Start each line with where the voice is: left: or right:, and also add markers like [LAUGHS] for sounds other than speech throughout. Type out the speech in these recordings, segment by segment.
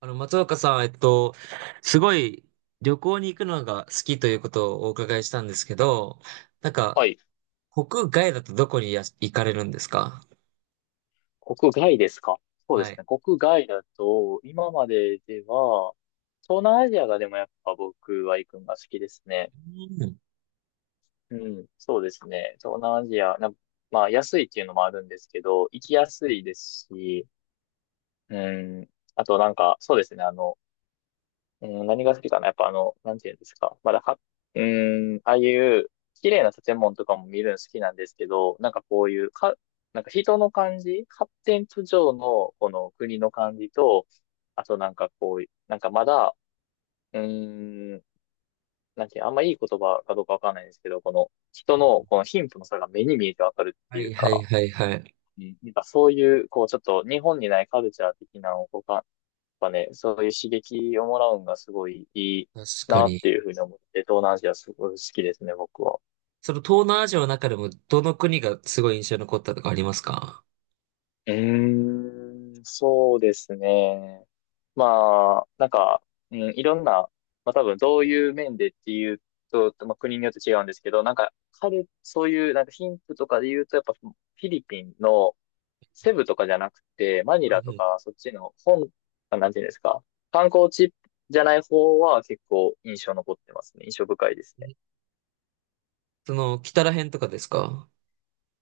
right: 松岡さん、すごい旅行に行くのが好きということをお伺いしたんですけど、なん
left: は
right: か、
left: い。
right: 国外だとどこにや行かれるんですか？
left: 国外ですか？そうで
right: は
left: す
right: い。
left: ね。国外だと、今まででは、東南アジアがでもやっぱ僕は行くのが好きですね。
right: うん。
left: うん。そうですね。東南アジア、まあ安いっていうのもあるんですけど、行きやすいですし、うん。あとなんか、そうですね。うん、何が好きかなやっぱなんていうんですか。まだは、うーん、ああいう綺麗な建物とかも見るの好きなんですけど、なんかこういう、なんか人の感じ、発展途上のこの国の感じと、あとなんかこう、なんかまだ、うーん、なんていう、あんまいい言葉かどうかわかんないんですけど、この人のこの貧富の差が目に見えてわかるっ
right: は
left: ていう
right: いはい
left: か、
right: はいはい。
left: うんなんかそういう、こうちょっと日本にないカルチャー的なのをこうかぱね、そういう刺激をもらうんがすごいいい
right: 確か
left: なっ
right: に。
left: ていうふうに思って、東南アジアすごい好きですね、僕は。
right: その東南アジアの中でもどの国がすごい印象に残ったとかありますか？
left: うーん、そうですね。まあ、なんか、うん、いろんな、まあ多分どういう面でっていうと、まあ、国によって違うんですけど、なんか、そういう、なんか貧富とかで言うと、やっぱフィリピンのセブとかじゃなくて、マニ
right: は
left: ラ
right: い
left: と
right: はい。
left: か、そっちの本、あなんていうんですか、観光地じゃない方は結構印象残ってますね。印象深いですね。
right: その、北ら辺とかですか？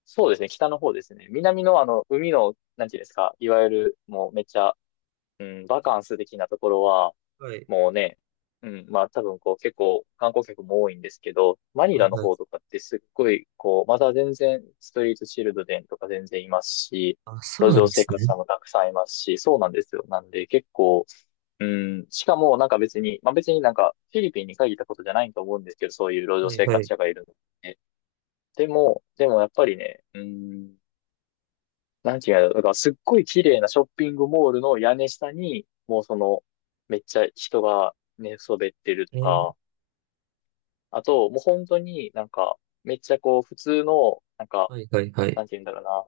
left: そうですね、北の方ですね。南の海の、なんていうんですか、いわゆる、もうめっちゃ、うん、バカンス的なところは、
right: はい。
left: もうね、うん、まあ多分こう結構観光客も多いんですけど、マニ
right: はい
left: ラの
right: はい。
left: 方とかってすっごい、こう、まだ全然ストリートチルドレンとか全然いますし、
right: あ、そ
left: 路
right: うなん
left: 上
right: で
left: 生
right: す
left: 活
right: ね。
left: 者もたくさんいますし、そうなんですよ。なんで結構、うん、しかもなんか別に、まあ別になんかフィリピンに限ったことじゃないと思うんですけど、そういう路上
right: はい
left: 生
right: は
left: 活
right: い。
left: 者がいるので。でもやっぱりね、うん、なんていうの、だからすっごい綺麗なショッピングモールの屋根下に、もうその、めっちゃ人が寝そべってると
right: えー。
left: か、あと、もう本当になんか、めっちゃこう、普通の、なんか、
right: はいはいはい。
left: なんていうんだろうな、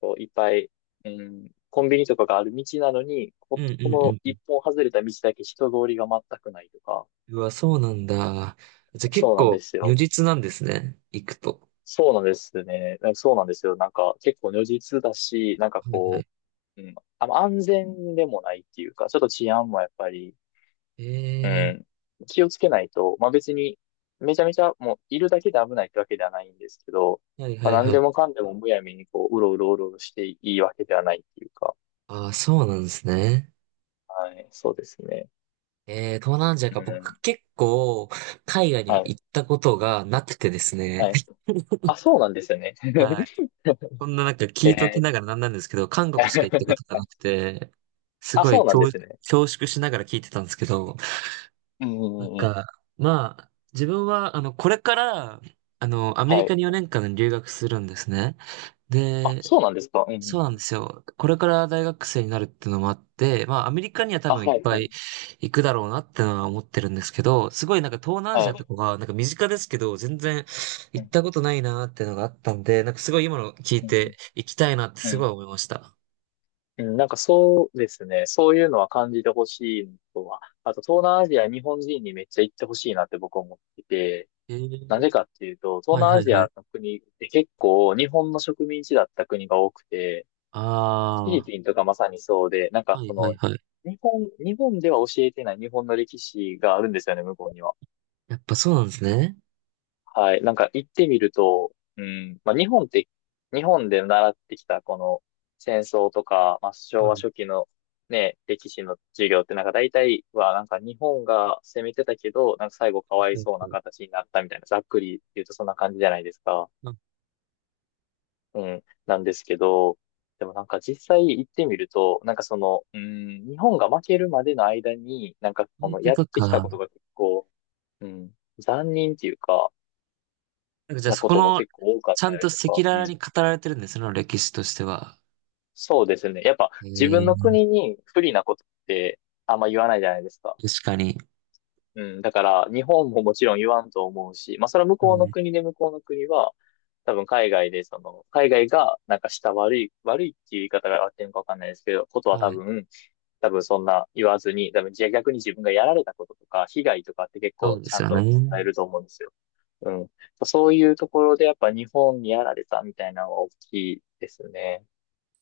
left: こう、いっぱい、うん、コンビニとかがある道なのに、
right: う
left: こ、
right: んう
left: この
right: んう
left: 一
right: ん。
left: 本外れた道だけ人通りが全くないとか、
right: うわ、そうなんだ。じゃあ結
left: そうなんで
right: 構
left: す
right: 如
left: よ。
right: 実なんですね。行くと。
left: そうなんですね。なんかそうなんですよ。なんか、結構如実だし、なんか
right: はいは
left: こ
right: い。
left: う、うん、安全でもないっていうか、ちょっと治安もやっぱり、う
right: え
left: ん。気をつけないと、まあ別に、めちゃめちゃもういるだけで危ないってわけではないんですけど、
right: ー、はいは
left: まあ
right: い
left: 何
right: は
left: で
right: い。
left: もかんでもむやみにこう、うろうろうろうろしていいわけではないっていうか、
right: ああ、そうなんですね。
left: はい、そうですね。
right: えー、東南アジアか。
left: うん。
right: 僕結構海外には
left: はい、
right: 行ったことがなくてですね。
left: はい。
right: [LAUGHS]
left: あ、そうなんですよね。
right: はい。
left: [LAUGHS]
right: こんななんか聞
left: え
right: いときな
left: ー
right: がらなんなんですけど、韓国しか行ったことが
left: [LAUGHS]
right: なくて、す
left: あ、
right: ご
left: そ
right: い
left: うなん
right: 恐、
left: ですね。
right: 恐縮しながら聞いてたんですけど、
left: うんう
right: なん
left: んうんうん。
right: か、まあ、自分は、これから、アメ
left: は
right: リカ
left: い。
right: に4年間留学するんですね。
left: あ、
right: で、
left: そうなんですか。うんうんう
right: そうなんで
left: ん。
right: すよ。これから大学生になるっていうのもあって、まあ、アメリカには多
left: あ、
right: 分いっ
left: はい、
right: ぱ
left: はい、
right: い行くだろうなってのは思ってるんですけど、すごいなんか東南アジ
left: は
right: アと
left: い。
right: かが、なんか身近ですけど、全然行
left: う
right: っ
left: ん、
right: たことないなっていうのがあったんで、なんかすごい今の聞い
left: うん、
right: て行きたいなって
left: う
right: すごい
left: ん。
right: 思いました。
left: うん、なんかそうですね。そういうのは感じてほしいのとは。あと、東南アジア、日本人にめっちゃ行ってほしいなって僕は思ってて、
right: え
left: な
right: ー、
left: ぜかっていうと、東
right: はい
left: 南
right: は
left: ア
right: い
left: ジ
right: はい。
left: アの国って結構日本の植民地だった国が多くて、フィリ
right: ああ、
left: ピンとかまさにそうで、なんか
right: はい
left: こ
right: はい
left: の、
right: はい。
left: 日本では教えてない日本の歴史があるんですよね、向こうには。
right: やっぱそうなんですね。
left: はい。なんか行ってみると、うん、まあ日本って、日本で習ってきたこの戦争とか、まあ
right: は
left: 昭
right: い
left: 和
right: は
left: 初期のね、歴史の授業ってなんか大体はなんか日本が攻めてたけど、なんか最後かわい
right: い
left: そうな
right: はい。
left: 形になったみたいな、ざっくり言うとそんな感じじゃないですか。
right: あそ
left: うん。なんですけど、でもなんか実際行ってみると、なんかその、うん、日本が負けるまでの間に、なんかこ
right: う
left: の
right: こ
left: やっ
right: と
left: て
right: か。
left: きた
right: な
left: ことが結構、うん、残忍っていうか、
right: んかじゃあ
left: な
right: そ
left: こ
right: こ
left: とも
right: の、
left: 結構多かっ
right: ちゃ
left: たり
right: んと赤
left: とか、
right: 裸
left: う
right: 々に
left: ん。
right: 語られてるんですね、その歴史としては。
left: そうですね。やっぱ
right: え
left: 自分
right: え、
left: の国に不利なことってあんま言わないじゃないですか。
right: 確かに。
left: うん。だから日本ももちろん言わんと思うし、まあそれは向
right: う
left: こうの
right: ん。
left: 国で向こうの国は、多分海外でその、海外がなんかした悪い、悪いっていう言い方が合ってるのかわかんないですけど、ことは
right: は
left: 多
right: い。
left: 分、多分そんな言わずに、多分じゃあ逆に自分がやられたこととか、被害とかって結
right: そ
left: 構
right: うで
left: ち
right: す
left: ゃん
right: よ
left: と
right: ね。
left: 伝えると思うんですよ。うん。そういうところでやっぱ日本にやられたみたいなのは大きいですね。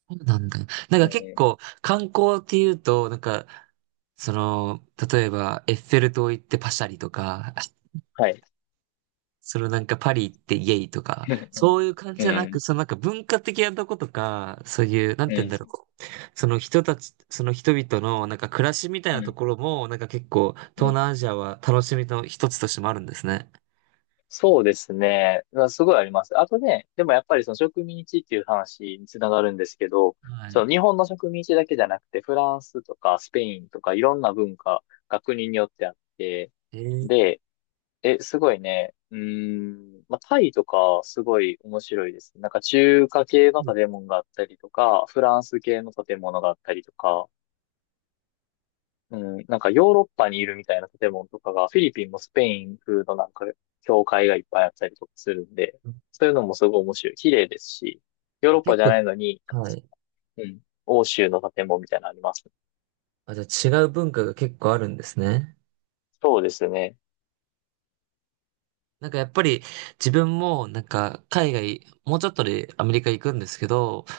right: そうなんだ。なん
left: う
right: か結
left: ん。
right: 構、観光っていうと、なんか、その、例えば、エッフェル塔行ってパシャリとか、
left: はい。
right: そのなんかパリ行ってイエイとか、
left: [LAUGHS]
right: そういう感じ
left: う
right: じゃなく、
left: ん。
right: そのなんか文化的なとことか、そういう、なん
left: うん。
right: て言
left: う
right: うんだろ
left: ん。
right: う。その人たち、その人々のなんか暮らしみたい
left: う
right: なと
left: ん
right: ころも、なんか結構
left: う
right: 東
left: ん
right: 南アジアは楽しみの一つとしてもあるんですね。
left: そうですね。まあすごいあります。あとね、でもやっぱりその植民地っていう話につながるんですけど、
right: は
left: そ
right: い。
left: の日本の植民地だけじゃなくて、フランスとかスペインとかいろんな文化が国によってあって、
right: えー、
left: で、すごいね。うーん。まあ、タイとか、すごい面白いです。なんか中華系の建物があったりとか、フランス系の建物があったりとか、うん。なんかヨーロッパにいるみたいな建物とかが、フィリピンもスペイン風のなんか、教会がいっぱいあったりとかするんで、そういうのもすごい面白い。綺麗ですし、ヨーロッパ
right: 結
left: じゃないのに、なん
right: 構、
left: か
right: はい。
left: うん。欧州の建物みたいなのあります。
right: あ、じゃあ違う文化が結構あるんですね。
left: そうですね。
right: なんかやっぱり自分もなんか海外、もうちょっとでアメリカ行くんですけど、やっ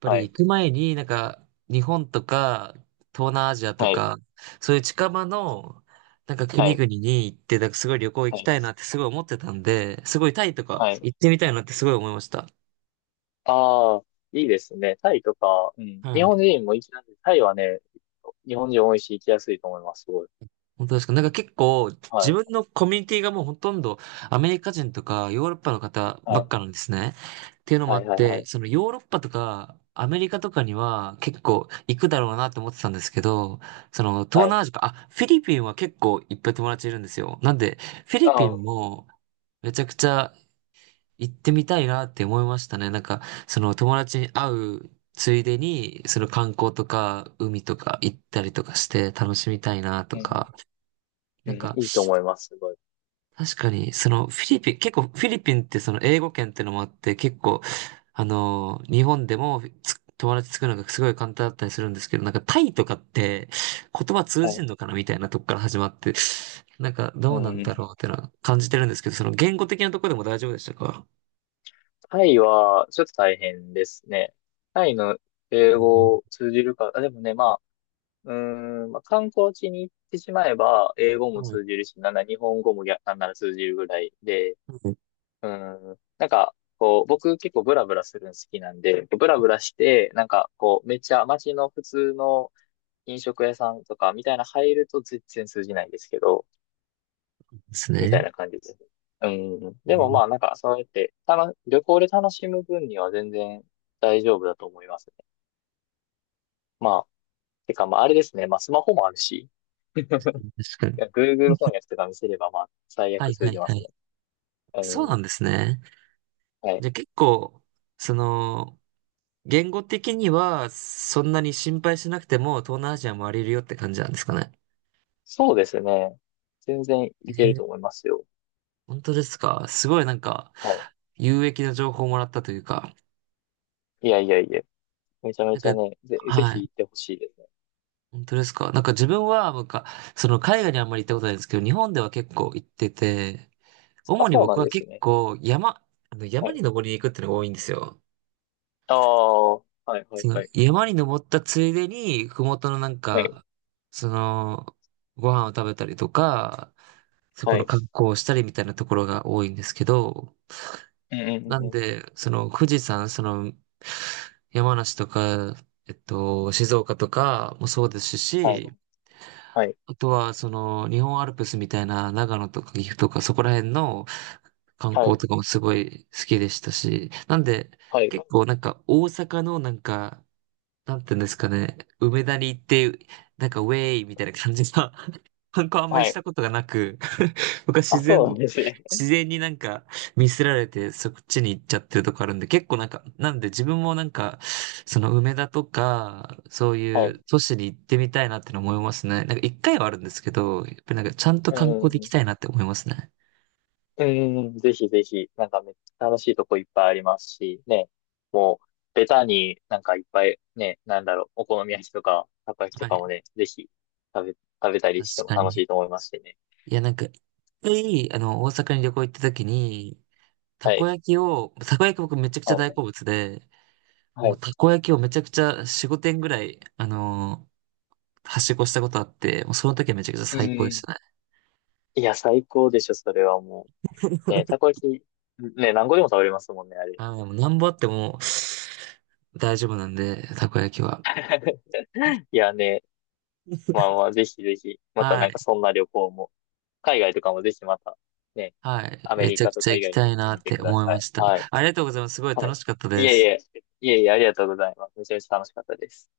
right: ぱ
left: は
right: り行
left: い。
right: く前になんか日本とか東南アジアと
left: はい。
right: か、そういう近場のなんか
left: は
right: 国
left: い。
right: 々に行って、なんかすごい旅行行
left: は
right: きた
left: い。
right: いなってすごい思ってたんで、すごいタイとか
left: はい。
right: 行ってみたいなってすごい思いました。
left: ああ、いいですね。タイとか、うん。日
right: は
left: 本
right: い。
left: 人も行きなんで、タイはね、日本人多いし行きやすいと思います、すごい。
right: 本当ですか？なんか結構
left: は
right: 自
left: い。
right: 分のコミュニティがもうほとんどアメリカ人とかヨーロッパの方ば
left: は
right: っかな
left: い。
right: んですね。っていうのもあ
left: はい、
right: っ
left: はい、は
right: て、
left: い。
right: そのヨーロッパとかアメリカとかには結構行くだろうなと思ってたんですけど、その東
left: はい。
right: 南アジアか、あ、フィリピンは結構いっぱい友達いるんですよ。なんでフィリ
left: あ
right: ピ
left: あ、
right: ン
left: う
right: もめちゃくちゃ行ってみたいなって思いましたね。なんかその友達に会うついでにその観光とか海とか行ったりとかして楽しみたいなと
left: ん。
right: か。
left: う
right: なんか
left: ん、いいと思います、すごい。
right: 確かに、そのフィリピン、結構フィリピンってその英語圏ってのもあって、結構、日本でもつ友達作るのがすごい簡単だったりするんですけど、なんかタイとかって言葉通
left: は
right: じん
left: い。
right: のかなみたいなとこから始まって、なんか
left: う
right: どうなんだ
left: ん。
right: ろうってのは感じてるんですけど、その言語的なところでも大丈夫でしたか？
left: タイは、ちょっと大変ですね。タイの英
right: うん。
left: 語通じるか、あ、でもね、まあ、まあ、観光地に行ってしまえば、英語も
right: そう
left: 通じるし、なんなら日本語も逆なんなら通じるぐらいで、
right: なんで
left: うん。なんか、こう、僕結構ブラブラするの好きなんで、ブラブラして、なんか、こう、めっちゃ街の普通の飲食屋さんとかみたいな入ると全然通じないんですけど、
right: す
left: みたい
right: ね。
left: な感じです。うん。
right: う
left: でも
right: ん。
left: まあ、なんか、そうやって、旅行で楽しむ分には全然大丈夫だと思いますね。まあ、てか、まあ、あれですね。まあ、スマホもあるし、
right: 確か
left: い
right: に。
left: や Google 翻訳とか見せれば、まあ、最
right: は
left: 悪
right: いは
left: 通
right: い
left: じま
right: は
left: す
right: い。
left: ね。う
right: そうな
left: ん。
right: んですね。
left: はい。
right: じゃあ結構、その、言語的には、そんなに心配しなくても、東南アジア回れるよって感じなんですかね。
left: そうですね。全然い
right: え
left: けると
right: ー。
left: 思いますよ。
right: 本当ですか？すごいなんか、
left: はい
right: 有益な情報をもらったというか、
left: いやいやいや、めちゃめ
right: なん
left: ちゃ
right: か、
left: ね、ぜ、ぜ
right: は
left: ひ
right: い。
left: 行ってほしいですね。
right: 本当ですか？なんか自分は、なんか、その海外にあんまり行ったことないんですけど、日本では結構行ってて、
left: あ、
right: 主に
left: そうな
right: 僕
left: ん
right: は
left: です
right: 結
left: ね。
right: 構山、あの
left: は
right: 山に
left: い。
right: 登りに行くっていうのが多いんですよ。
left: ああ、はいはい
right: その
left: はい。
right: 山に登ったついでに、ふもとのなん
left: はい。
right: か、その、ご飯を食べたりとか、そこ
left: は
right: の
left: い。
right: 観光をしたりみたいなところが多いんですけど、
left: うんうんう
right: な
left: ん
right: ん
left: うん。
right: で、その富士山、その山梨とか、静岡とかもそうです
left: はい。
right: し、
left: はい。
right: あとはその日本アルプスみたいな長野とか岐阜とかそこら辺の観
left: は
right: 光
left: い。
right: とかもすごい好きでしたし、なんで
left: はい。
right: 結構なんか大阪のなんかなんていうんですかね、梅田に行って、なんかウェイみたいな感じの [LAUGHS] 観光あんまり
left: は
right: した
left: い。
right: ことがなく [LAUGHS] 僕は
left: あ、そうなんですね。
right: 自然になんかミスられてそっちに行っちゃってるとこあるんで、結構なんか、なんで自分もなんか、その梅田とか、そう
left: [LAUGHS] は
right: い
left: い。
right: う都市に行ってみたいなっての思いますね。なんか一回はあるんですけど、やっぱりなんかちゃんと
left: う
right: 観
left: んう
right: 光で
left: ん
right: 行
left: うん。
right: きたいなって思いますね。
left: うんうん、ぜひぜひ、なんかめっちゃ楽しいとこいっぱいありますし、ね、もう、ベタになんかいっぱい、ね、なんだろう、お好み焼きとか、たこ焼きと
right: は
left: かも
right: い、
left: ね、ぜひ食べ、食べたり
right: 確
left: しても
right: か
left: 楽し
right: に。
left: いと思いますしね。
right: いや、なんか、一回、大阪に旅行行った時に、
left: はい。
right: たこ焼き僕めちゃくちゃ
left: は
right: 大
left: い。
right: 好物で、
left: は
right: もう
left: い。
right: たこ焼きをめちゃくちゃ4、5点ぐらい、はしごしたことあって、もうその時はめちゃくちゃ
left: う
right: 最高でし
left: ん。
right: たね。
left: いや、最高でしょ、それはもう。ね、
right: [LAUGHS]
left: たこ焼き、ね、何個でも食べれますもんね、あれ。
right: あー、もうなんぼあっても大丈夫なんで、たこ焼きは。
left: [LAUGHS] いやね、まあまあ、ぜひぜひ、また
right: は
left: なんか
right: い。
left: そんな旅行も、海外とかもぜひまた、ね、
right: はい。
left: アメ
right: め
left: リ
right: ちゃ
left: カ
right: く
left: と
right: ちゃ
left: か以
right: 行き
left: 外に
right: た
left: も
right: い
left: 行って
right: な
left: み
right: っ
left: て
right: て
left: くだ
right: 思い
left: さ
right: ま
left: い。
right: した。
left: はい。
right: ありがとうございます。すごい
left: は
right: 楽
left: い。
right: しかった
left: い
right: で
left: えい
right: す。
left: え、いえいえ、ありがとうございます。めちゃめちゃ楽しかったです。